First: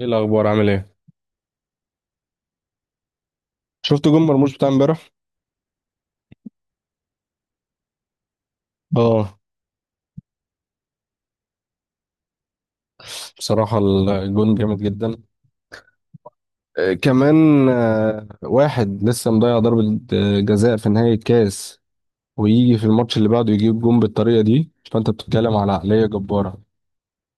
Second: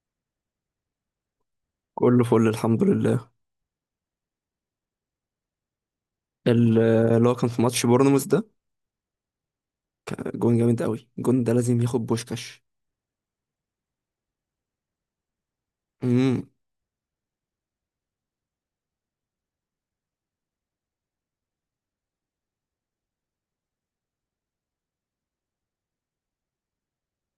ايه الاخبار؟ عامل ايه؟ كله فل الحمد لله. شفت جون مرموش بتاع امبارح؟ اللي هو كان في ماتش بورنموث ده. اه، جون جامد قوي، الجون ده لازم ياخد بوشكاش. بصراحه الجون جامد جدا. امم كمان، واحد لسه مضيع ضربه جزاء في نهايه الكاس، ويجي في الماتش اللي بعده يجيب جون بالطريقه دي. فانت بتتكلم على عقليه جباره.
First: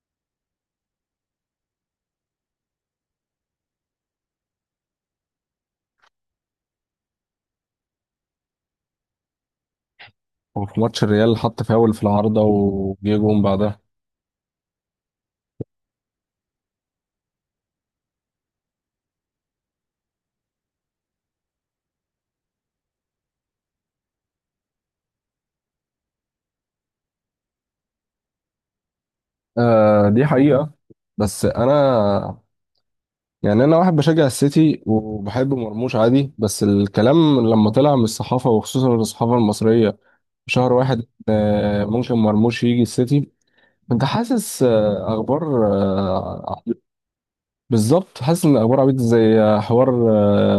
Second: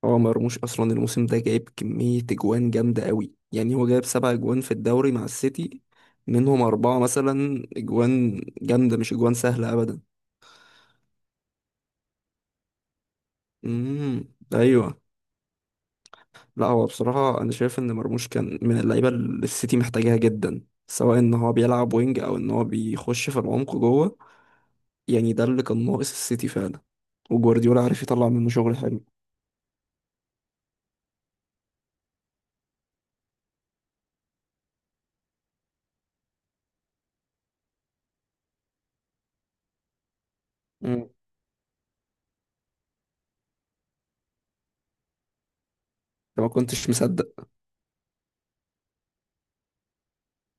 هو مرموش اصلا الموسم ده جايب كمية اجوان جامدة قوي، يعني هو جايب سبع اجوان في الدوري مع السيتي، منهم اربعة مثلا اجوان جامدة مش اجوان سهلة ابدا. وفي ماتش الريال حط فاول في العارضه وجه جون بعدها. امم ايوه. لا هو بصراحة انا شايف ان مرموش كان من اللعيبة اللي السيتي محتاجاها جدا، سواء ان هو بيلعب وينج او ان هو بيخش في العمق جوه. يعني ده اللي كان ناقص السيتي فعلا، وجوارديولا عارف يطلع منه شغل حلو. دي حقيقه. بس انا، يعني انا واحد بشجع السيتي وبحب مرموش عادي، بس الكلام لما طلع من الصحافه وخصوصا الصحافه المصريه، شهر واحد، امم ممكن مرموش يجي السيتي، انت حاسس، اخبار، انت ما آه، كنتش مصدق؟ بالظبط، حاسس ان اخبار عبيط زي حوار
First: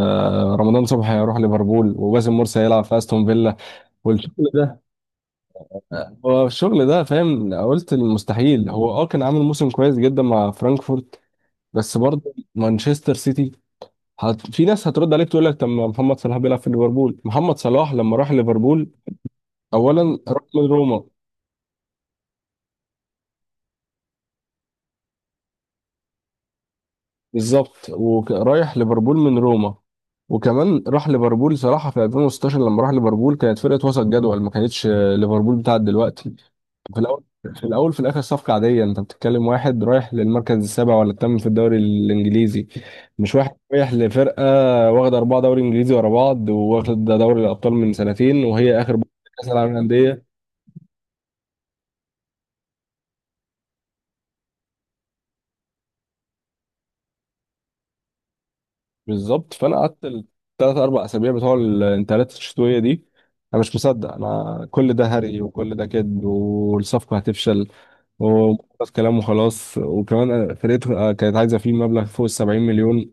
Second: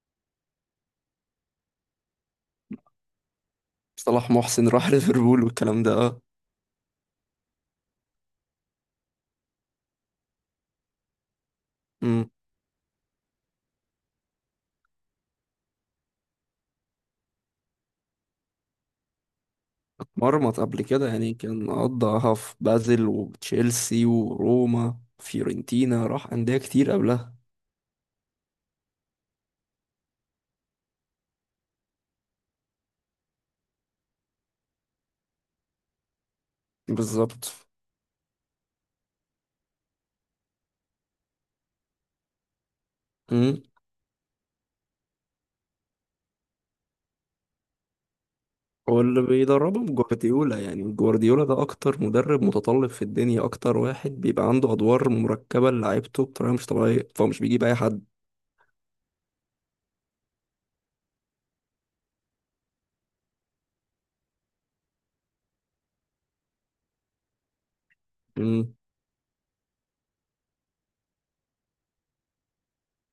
رمضان صبحي هيروح ليفربول وباسم مرسي هيلعب في استون فيلا صلاح والشغل محسن ده. راح ليفربول والكلام ده اه. هو الشغل ده، فاهم؟ قلت المستحيل. هو كان عامل موسم كويس جدا مع فرانكفورت بس امم برضه مانشستر سيتي. في ناس هترد عليك تقول لك طب ما محمد صلاح بيلعب في ليفربول، محمد صلاح لما راح ليفربول اولا راح اتمرمط من قبل روما. كده يعني، كان قضاها في بازل وتشيلسي وروما فيورنتينا، راح أندية كتير قبلها. بالظبط، ورايح ليفربول من روما. وكمان راح ليفربول صراحه في 2016، لما راح ليفربول كانت فرقه وسط جدول، ما كانتش ليفربول بتاعت دلوقتي. في الاول بالظبط. في الاخر صفقه عاديه، انت بتتكلم واحد رايح للمركز السابع ولا الثامن في الدوري الانجليزي، مش واحد امم رايح لفرقه واخده اربعه دوري انجليزي ورا بعض، واخد دوري الابطال من سنتين وهي اخر بطولة، واللي كاس العالم بيدربهم للانديه. جوارديولا، يعني جوارديولا ده أكتر مدرب متطلب في الدنيا، أكتر واحد بيبقى عنده أدوار مركبة لعيبته بطريقة مش طبيعية، فهو مش بيجيب أي حد. بالظبط، فانا قعدت الثلاث اربع اسابيع بتوع الانتقالات الشتويه دي انا مش مصدق، انا كل ده هري وكل ده كذب والصفقه هتفشل امم وخلاص، كلام وخلاص. وكمان أنا فرقته كانت عايزه فيه مبلغ فوق ال 70 مليون،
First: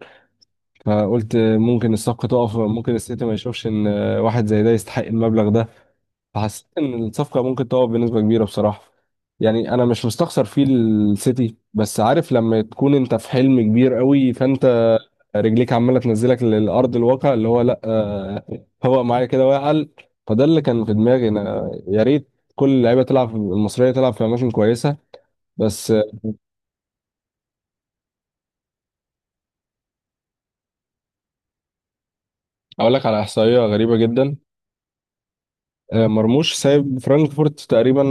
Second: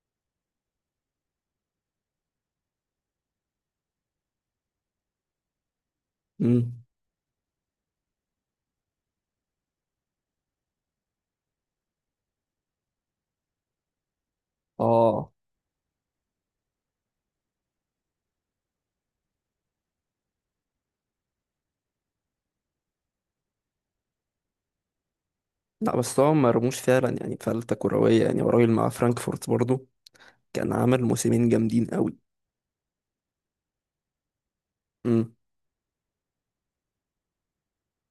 فقلت ممكن الصفقه تقف، ممكن السيتي ما يشوفش ان واحد زي ده يستحق المبلغ ده. فحسيت امم ان الصفقه ممكن تقع بنسبه كبيره بصراحه. يعني انا مش مستخسر فيه السيتي، بس عارف لما تكون انت في حلم كبير قوي فانت اه. رجليك عماله تنزلك للارض الواقع اللي هو لا هو معايا كده واقل. فده اللي كان في دماغي، انا يا ريت كل اللعيبه تلعب المصريه تلعب في اماكن كويسه بس. لا بس هو مرموش فعلا يعني فلتة كروية، يعني هو راجل مع فرانكفورت برضه كان عامل موسمين جامدين قوي. اقول لك على احصائيه غريبه جدا. امم مرموش سايب فرانكفورت تقريبا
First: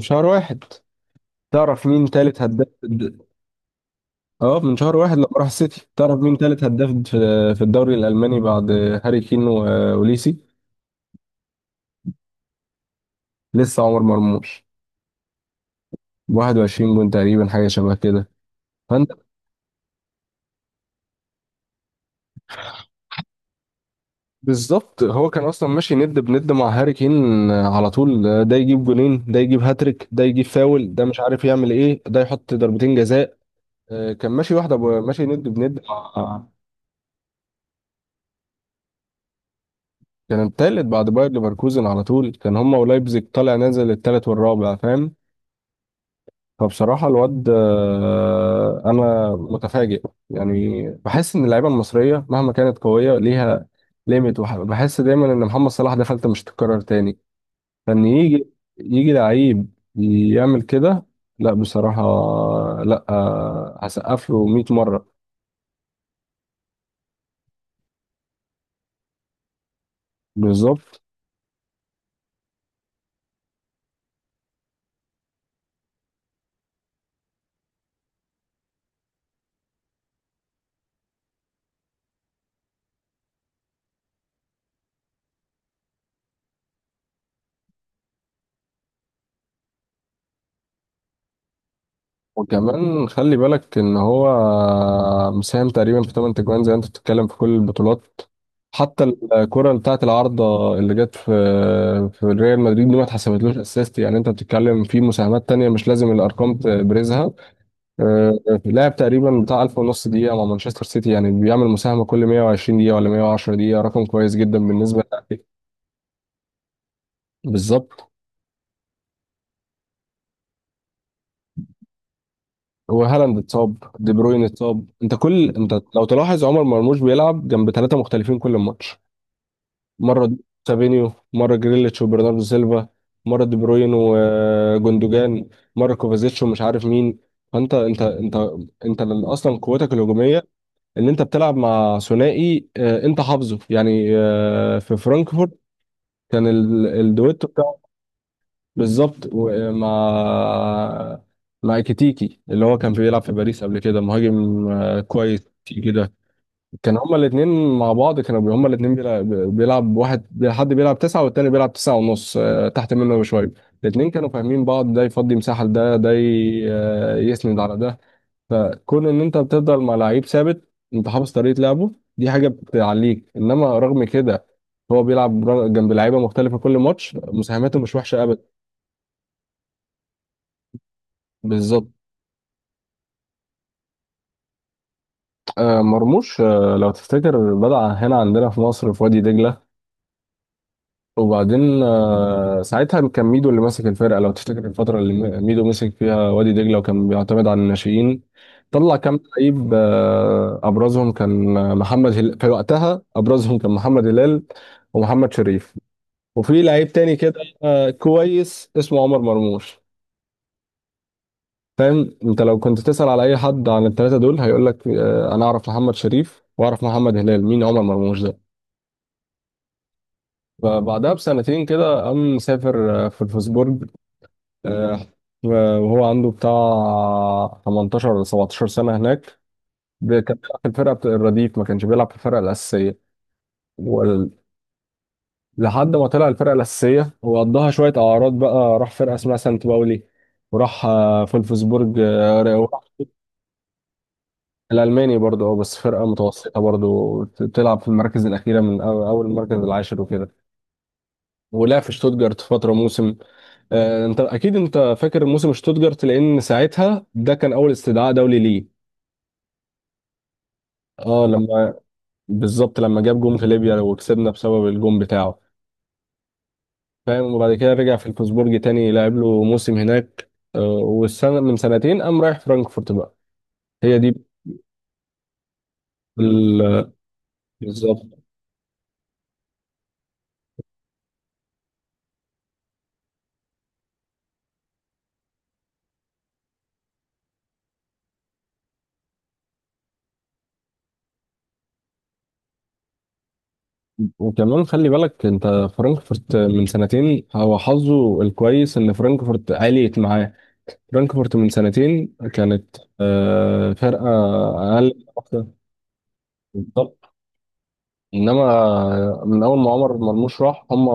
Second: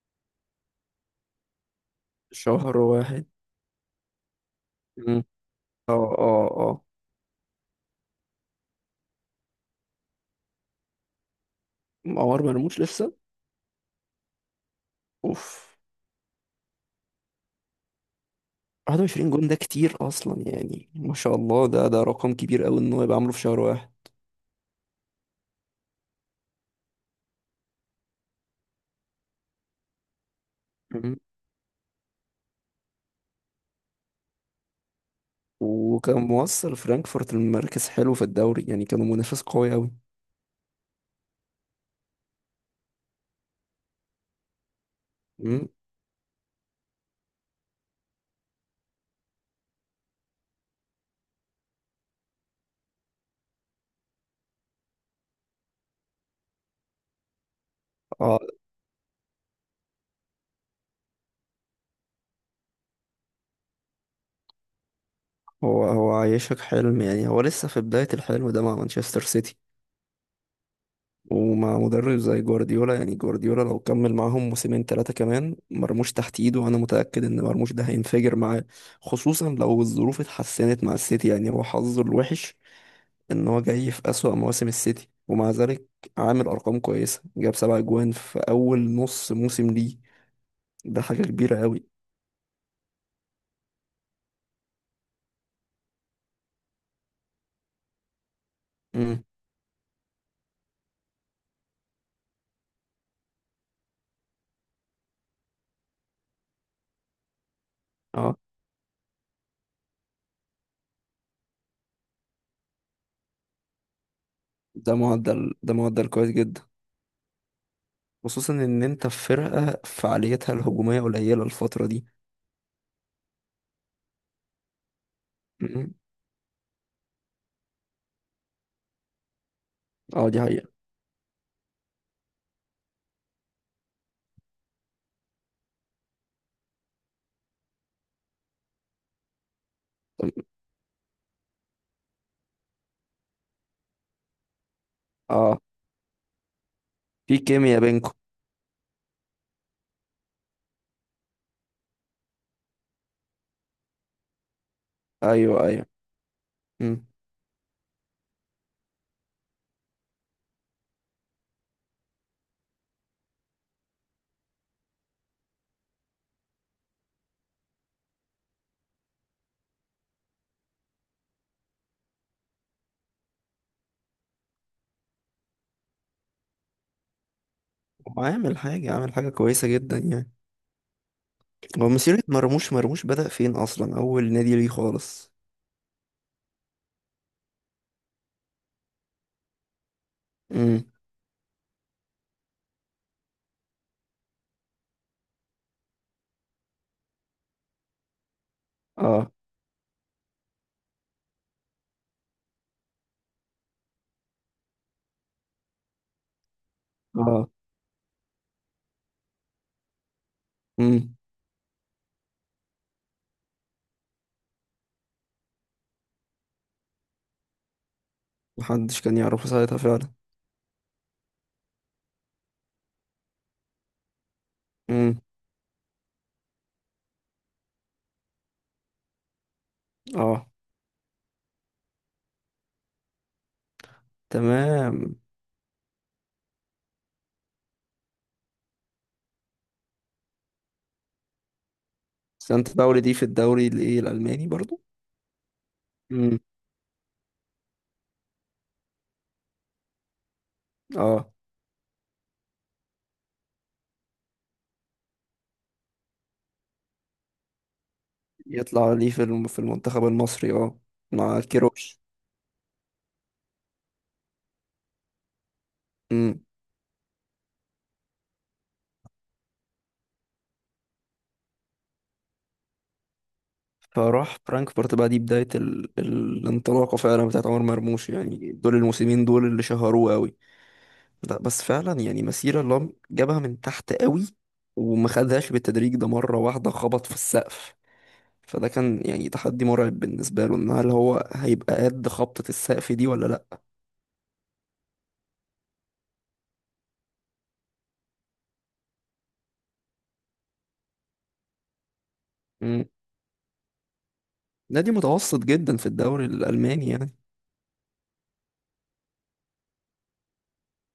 شهر واحد، تعرف مين تالت هداف؟ شهر واحد. اه، من شهر واحد امم لما راح السيتي، اه تعرف مين اه تالت اه. هداف في في الدوري الالماني بعد هاري كين واوليسي؟ عمر مرموش لسه. لسه عمر مرموش اوف. 21 جون تقريبا، حاجه شبه كده. فانت، 21 جون ده كتير اصلا، يعني ما شاء الله ده رقم كبير قوي ان هو يبقى عامله في شهر واحد. بالظبط، هو كان اصلا ماشي ند بند مع هاري كين على طول. ده يجيب جونين، ده يجيب هاتريك، ده يجيب فاول، ده امم مش عارف يعمل ايه، ده يحط ضربتين جزاء. كان ماشي واحده ماشي ند بند وكان مع، موصل فرانكفورت لمركز حلو في الدوري، يعني كانوا منافس قوي قوي. كان التالت بعد باير ليفركوزن على طول. كان هما ولايبزيج طالع نازل التالت والرابع، فاهم؟ امم فبصراحة الواد، أنا متفاجئ. يعني بحس إن اللعيبة المصرية مهما كانت قوية ليها ليميت، بحس دايما إن محمد صلاح ده فلتة مش تتكرر تاني، فإن يجي اه. يجي لعيب يعمل كده، لا بصراحة. لا هسقف له 100 مرة. هو هو عايشك حلم، يعني هو لسه في بداية الحلم ده مع مانشستر سيتي. بالظبط، ومع مدرب زي جوارديولا، يعني جوارديولا لو كمل معاهم موسمين ثلاثة كمان، مرموش تحت ايده وانا متأكد ان مرموش ده هينفجر معاه. خصوصا لو الظروف اتحسنت مع السيتي، يعني هو حظه الوحش ان هو جاي في أسوأ مواسم السيتي، ومع ذلك عامل ارقام كويسة، جاب سبع اجوان في اول نص موسم ليه. ده حاجة كبيرة قوي. وكمان خلي بالك ان هو مساهم تقريبا في 8 تجوان زي ما انت بتتكلم في كل البطولات. حتى امم الكرة بتاعت العارضة اللي جت في في ريال مدريد دي ما اتحسبتلوش اسيست، يعني انت بتتكلم في مساهمات تانية مش لازم الارقام تبرزها. اه. آه، لعب تقريبا بتاع 1000 ونص دقيقة مع مانشستر سيتي، يعني بيعمل مساهمة كل 120 دقيقة ولا 110 دقيقة، رقم كويس جدا ده بالنسبة للاعب. معدل ده معدل كويس جدا، بالظبط. خصوصا ان انت في فرقة فعاليتها الهجومية قليلة الفترة دي. وهالاند اتصاب، دي بروين اتصاب، انت كل انت مم. لو تلاحظ عمر مرموش بيلعب جنب ثلاثة مختلفين كل ماتش. اه مرة دي حقيقة. سابينيو، مرة جريليتش وبرناردو سيلفا، مرة دي بروين وجوندوجان، مرة كوفازيتش ومش عارف مين. فانت انت اصلا قوتك الهجومية ان انت بتلعب مع ثنائي، انت حافظه يعني، في فرانكفورت اه كان في الدويتو بتاعه. كيمياء بينكم. بالظبط مع كيتيكي اللي هو كان بيلعب في باريس قبل كده، مهاجم كويس ايوه ايوه. كده. كان امم هما الاتنين مع بعض، كانوا هما الاتنين بيلعب واحد، حد بيلعب تسعة والتاني بيلعب تسعة ونص، تحت منه بشوية. الاتنين كانوا فاهمين بعض، ده يفضي مساحة لده، ده يسند على ده. فكون ان انت بتفضل مع لعيب ثابت انت حافظ طريقة لعبه، دي حاجة بتعليك. انما رغم كده هو بيلعب جنب لعيبة مختلفة كل ماتش، مساهماته مش وحشة ابدا. وعامل حاجة كويسة جدا يعني. بالظبط. هو مسيرة مرموش، مرموش بدأ فين أصلا، أول نادي ليه خالص؟ مرموش لو تفتكر بدأ هنا عندنا في مصر في وادي دجلة. امم وبعدين ساعتها كان ميدو اللي ماسك الفرقه، لو تفتكر الفتره اللي ميدو مسك فيها وادي دجله، وكان بيعتمد على الناشئين. طلع كام اه لعيب، ابرزهم كان محمد هلال، في وقتها ابرزهم كان محمد هلال ومحمد شريف، وفي لعيب تاني كده اه. كويس اسمه عمر مرموش. امم فاهم؟ انت لو كنت تسأل على اي حد عن الثلاثه دول هيقول لك، انا اعرف محمد شريف واعرف محمد هلال، مين عمر مرموش ده؟ محدش كان يعرفه ساعتها فعلا. فبعدها بسنتين كده قام مسافر، في الفوسبورج، آه، امم وهو عنده بتاع 18 ولا 17 سنة هناك. كان اه بيلعب في الفرقة بتاع الرديف، ما كانش بيلعب في الفرقة الأساسية ولحد تمام. ما طلع الفرقة الأساسية. وقضاها شوية أعراض بقى، راح فرقة اسمها سانت باولي، وراح فولفسبورج، سانت وراح باولي دي في الدوري الايه الألماني برضو؟ الألماني برضه. اه، بس فرقة امم متوسطة برضه تلعب في المراكز الأخيرة من أول المركز العاشر وكده. اه. ولعب في شتوتجارت فترة موسم. انت اكيد انت فاكر موسم شتوتجارت، لان ساعتها ده كان اول استدعاء دولي ليه. يطلع ليه في في المنتخب المصري، اه اه، مع لما كيروش. بالظبط لما جاب جون في ليبيا وكسبنا بسبب الجون بتاعه. امم فاهم؟ وبعد كده رجع في الفوسبورج تاني، لعب له موسم هناك. والسنة من سنتين قام رايح فرانكفورت بقى. هي دي فراح فرانكفورت بقى، دي بداية ال- الانطلاقة فعلا بتاعت عمر بالظبط. مرموش، يعني دول الموسمين دول اللي شهروه قوي. لا بس فعلا يعني مسيرة لام جابها من تحت قوي، وما خدهاش بالتدريج، ده مرة واحدة خبط في السقف. فده كان يعني تحدي مرعب بالنسبة له، ان هل هو هيبقى قد خبطة السقف دي ولا لا؟ وكمان خلي بالك انت، فرانكفورت من سنتين، هو حظه الكويس ان فرانكفورت عليت معاه. فرانكفورت من سنتين كانت مم. فرقة نادي اقل. متوسط جدا في الدوري الألماني بالظبط، يعني. انما من اول ما عمر مرموش راح، هم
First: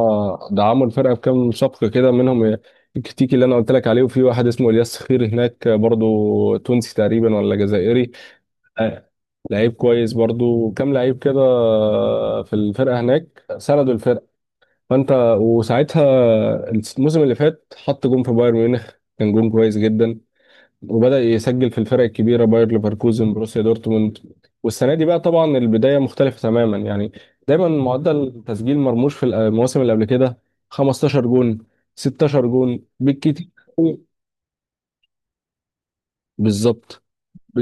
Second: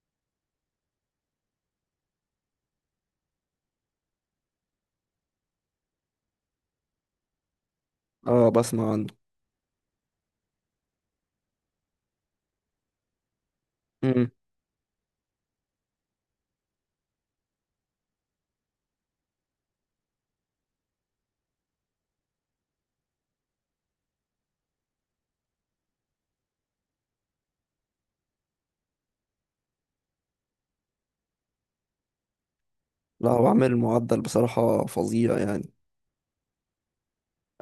دعموا الفرقه بكام شق كده، منهم الكتيكي اللي انا قلت لك عليه، وفي واحد اسمه الياس خير هناك برضو، تونسي تقريبا ولا جزائري. اه بسمع عنه. آه، لعيب كويس برضو، كام لعيب كده في الفرقه هناك، سندوا الفرقه. مم. فانت، وساعتها الموسم اللي فات حط جون في بايرن ميونخ، كان جون كويس جدا. وبدأ يسجل في الفرق الكبيرة، باير ليفركوزن، بروسيا دورتموند. والسنة دي بقى طبعا البداية مختلفة تماما. يعني دايما معدل تسجيل مرموش في المواسم اللي قبل كده 15 جون، 16 جون لا هو بالكتير. عامل أوي. معدل بصراحة فظيع يعني. بالظبط.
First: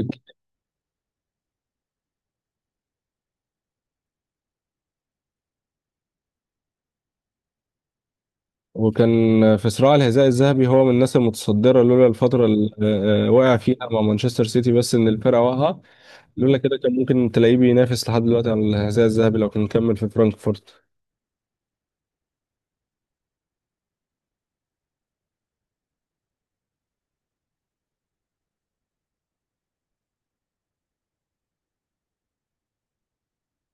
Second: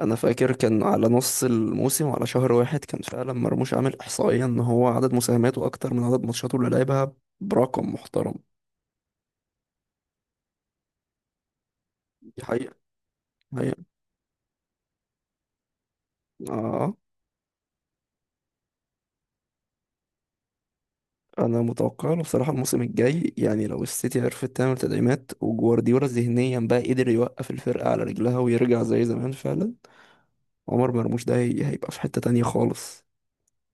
انا فاكر كان على نص الموسم وعلى شهر واحد، كان فعلا مرموش عامل احصائية ان هو عدد مساهماته اكتر من عدد ماتشاته اللي لعبها برقم محترم. وكان في صراع الحذاء الذهبي هو من الناس المتصدرة، لولا دي الفترة اللي حقيقة. وقع هي فيها مع مانشستر سيتي بس إن الفرقة واقعة. لولا كده كان اه. ممكن تلاقيه بينافس لحد دلوقتي على الحذاء الذهبي لو كان كمل في فرانكفورت. انا متوقع له بصراحه الموسم الجاي، يعني لو السيتي عرفت تعمل تدعيمات وجوارديولا ذهنيا بقى قدر يوقف الفرقه على رجلها ويرجع زي زمان، فعلا عمر مرموش ده هيبقى في حته تانية خالص.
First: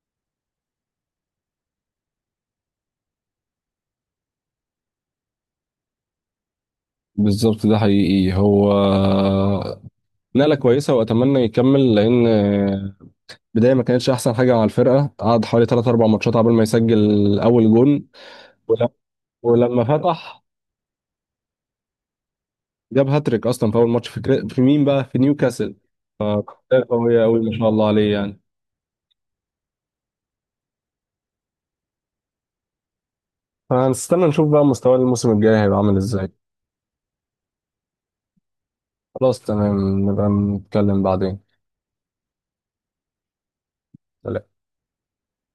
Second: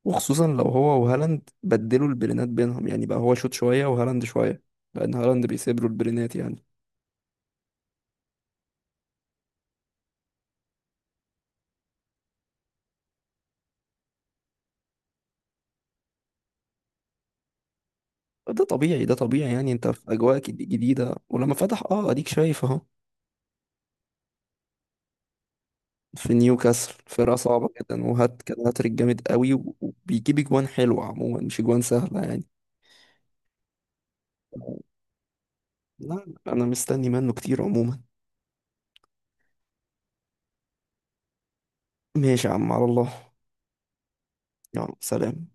وخصوصا لو هو وهالاند بدلوا البلينات بينهم، يعني بقى هو شوت شويه وهالاند شويه، لان هالاند بيسيب له البلينات يعني. بالظبط، ده حقيقي. هو نقلة كويسة وأتمنى يكمل، لأن بداية ما كانتش أحسن حاجة مع الفرقة. قعد حوالي 3 4 ماتشات قبل ما يسجل أول جون. ده ول- طبيعي ده طبيعي يعني، ولما انت في اجواء فتح جديده. ولما فتح اه اديك شايف اهو. جاب هاتريك أصلا في أول ماتش في، في مين بقى؟ في نيوكاسل. في فرقة نيوكاسل، قوية فرقه أوي ما صعبه شاء الله جدا، عليه. يعني وهات كان هاتريك جامد قوي، وبيجيب اجوان حلوه عموما مش اجوان سهله يعني. فهنستنى نشوف بقى مستواه الموسم الجاي هيبقى عامل إزاي. لا انا مستني منه كتير عموما. خلاص، تمام، نبقى نتكلم بعدين. ماشي يا عم، على الله. يلا سلام.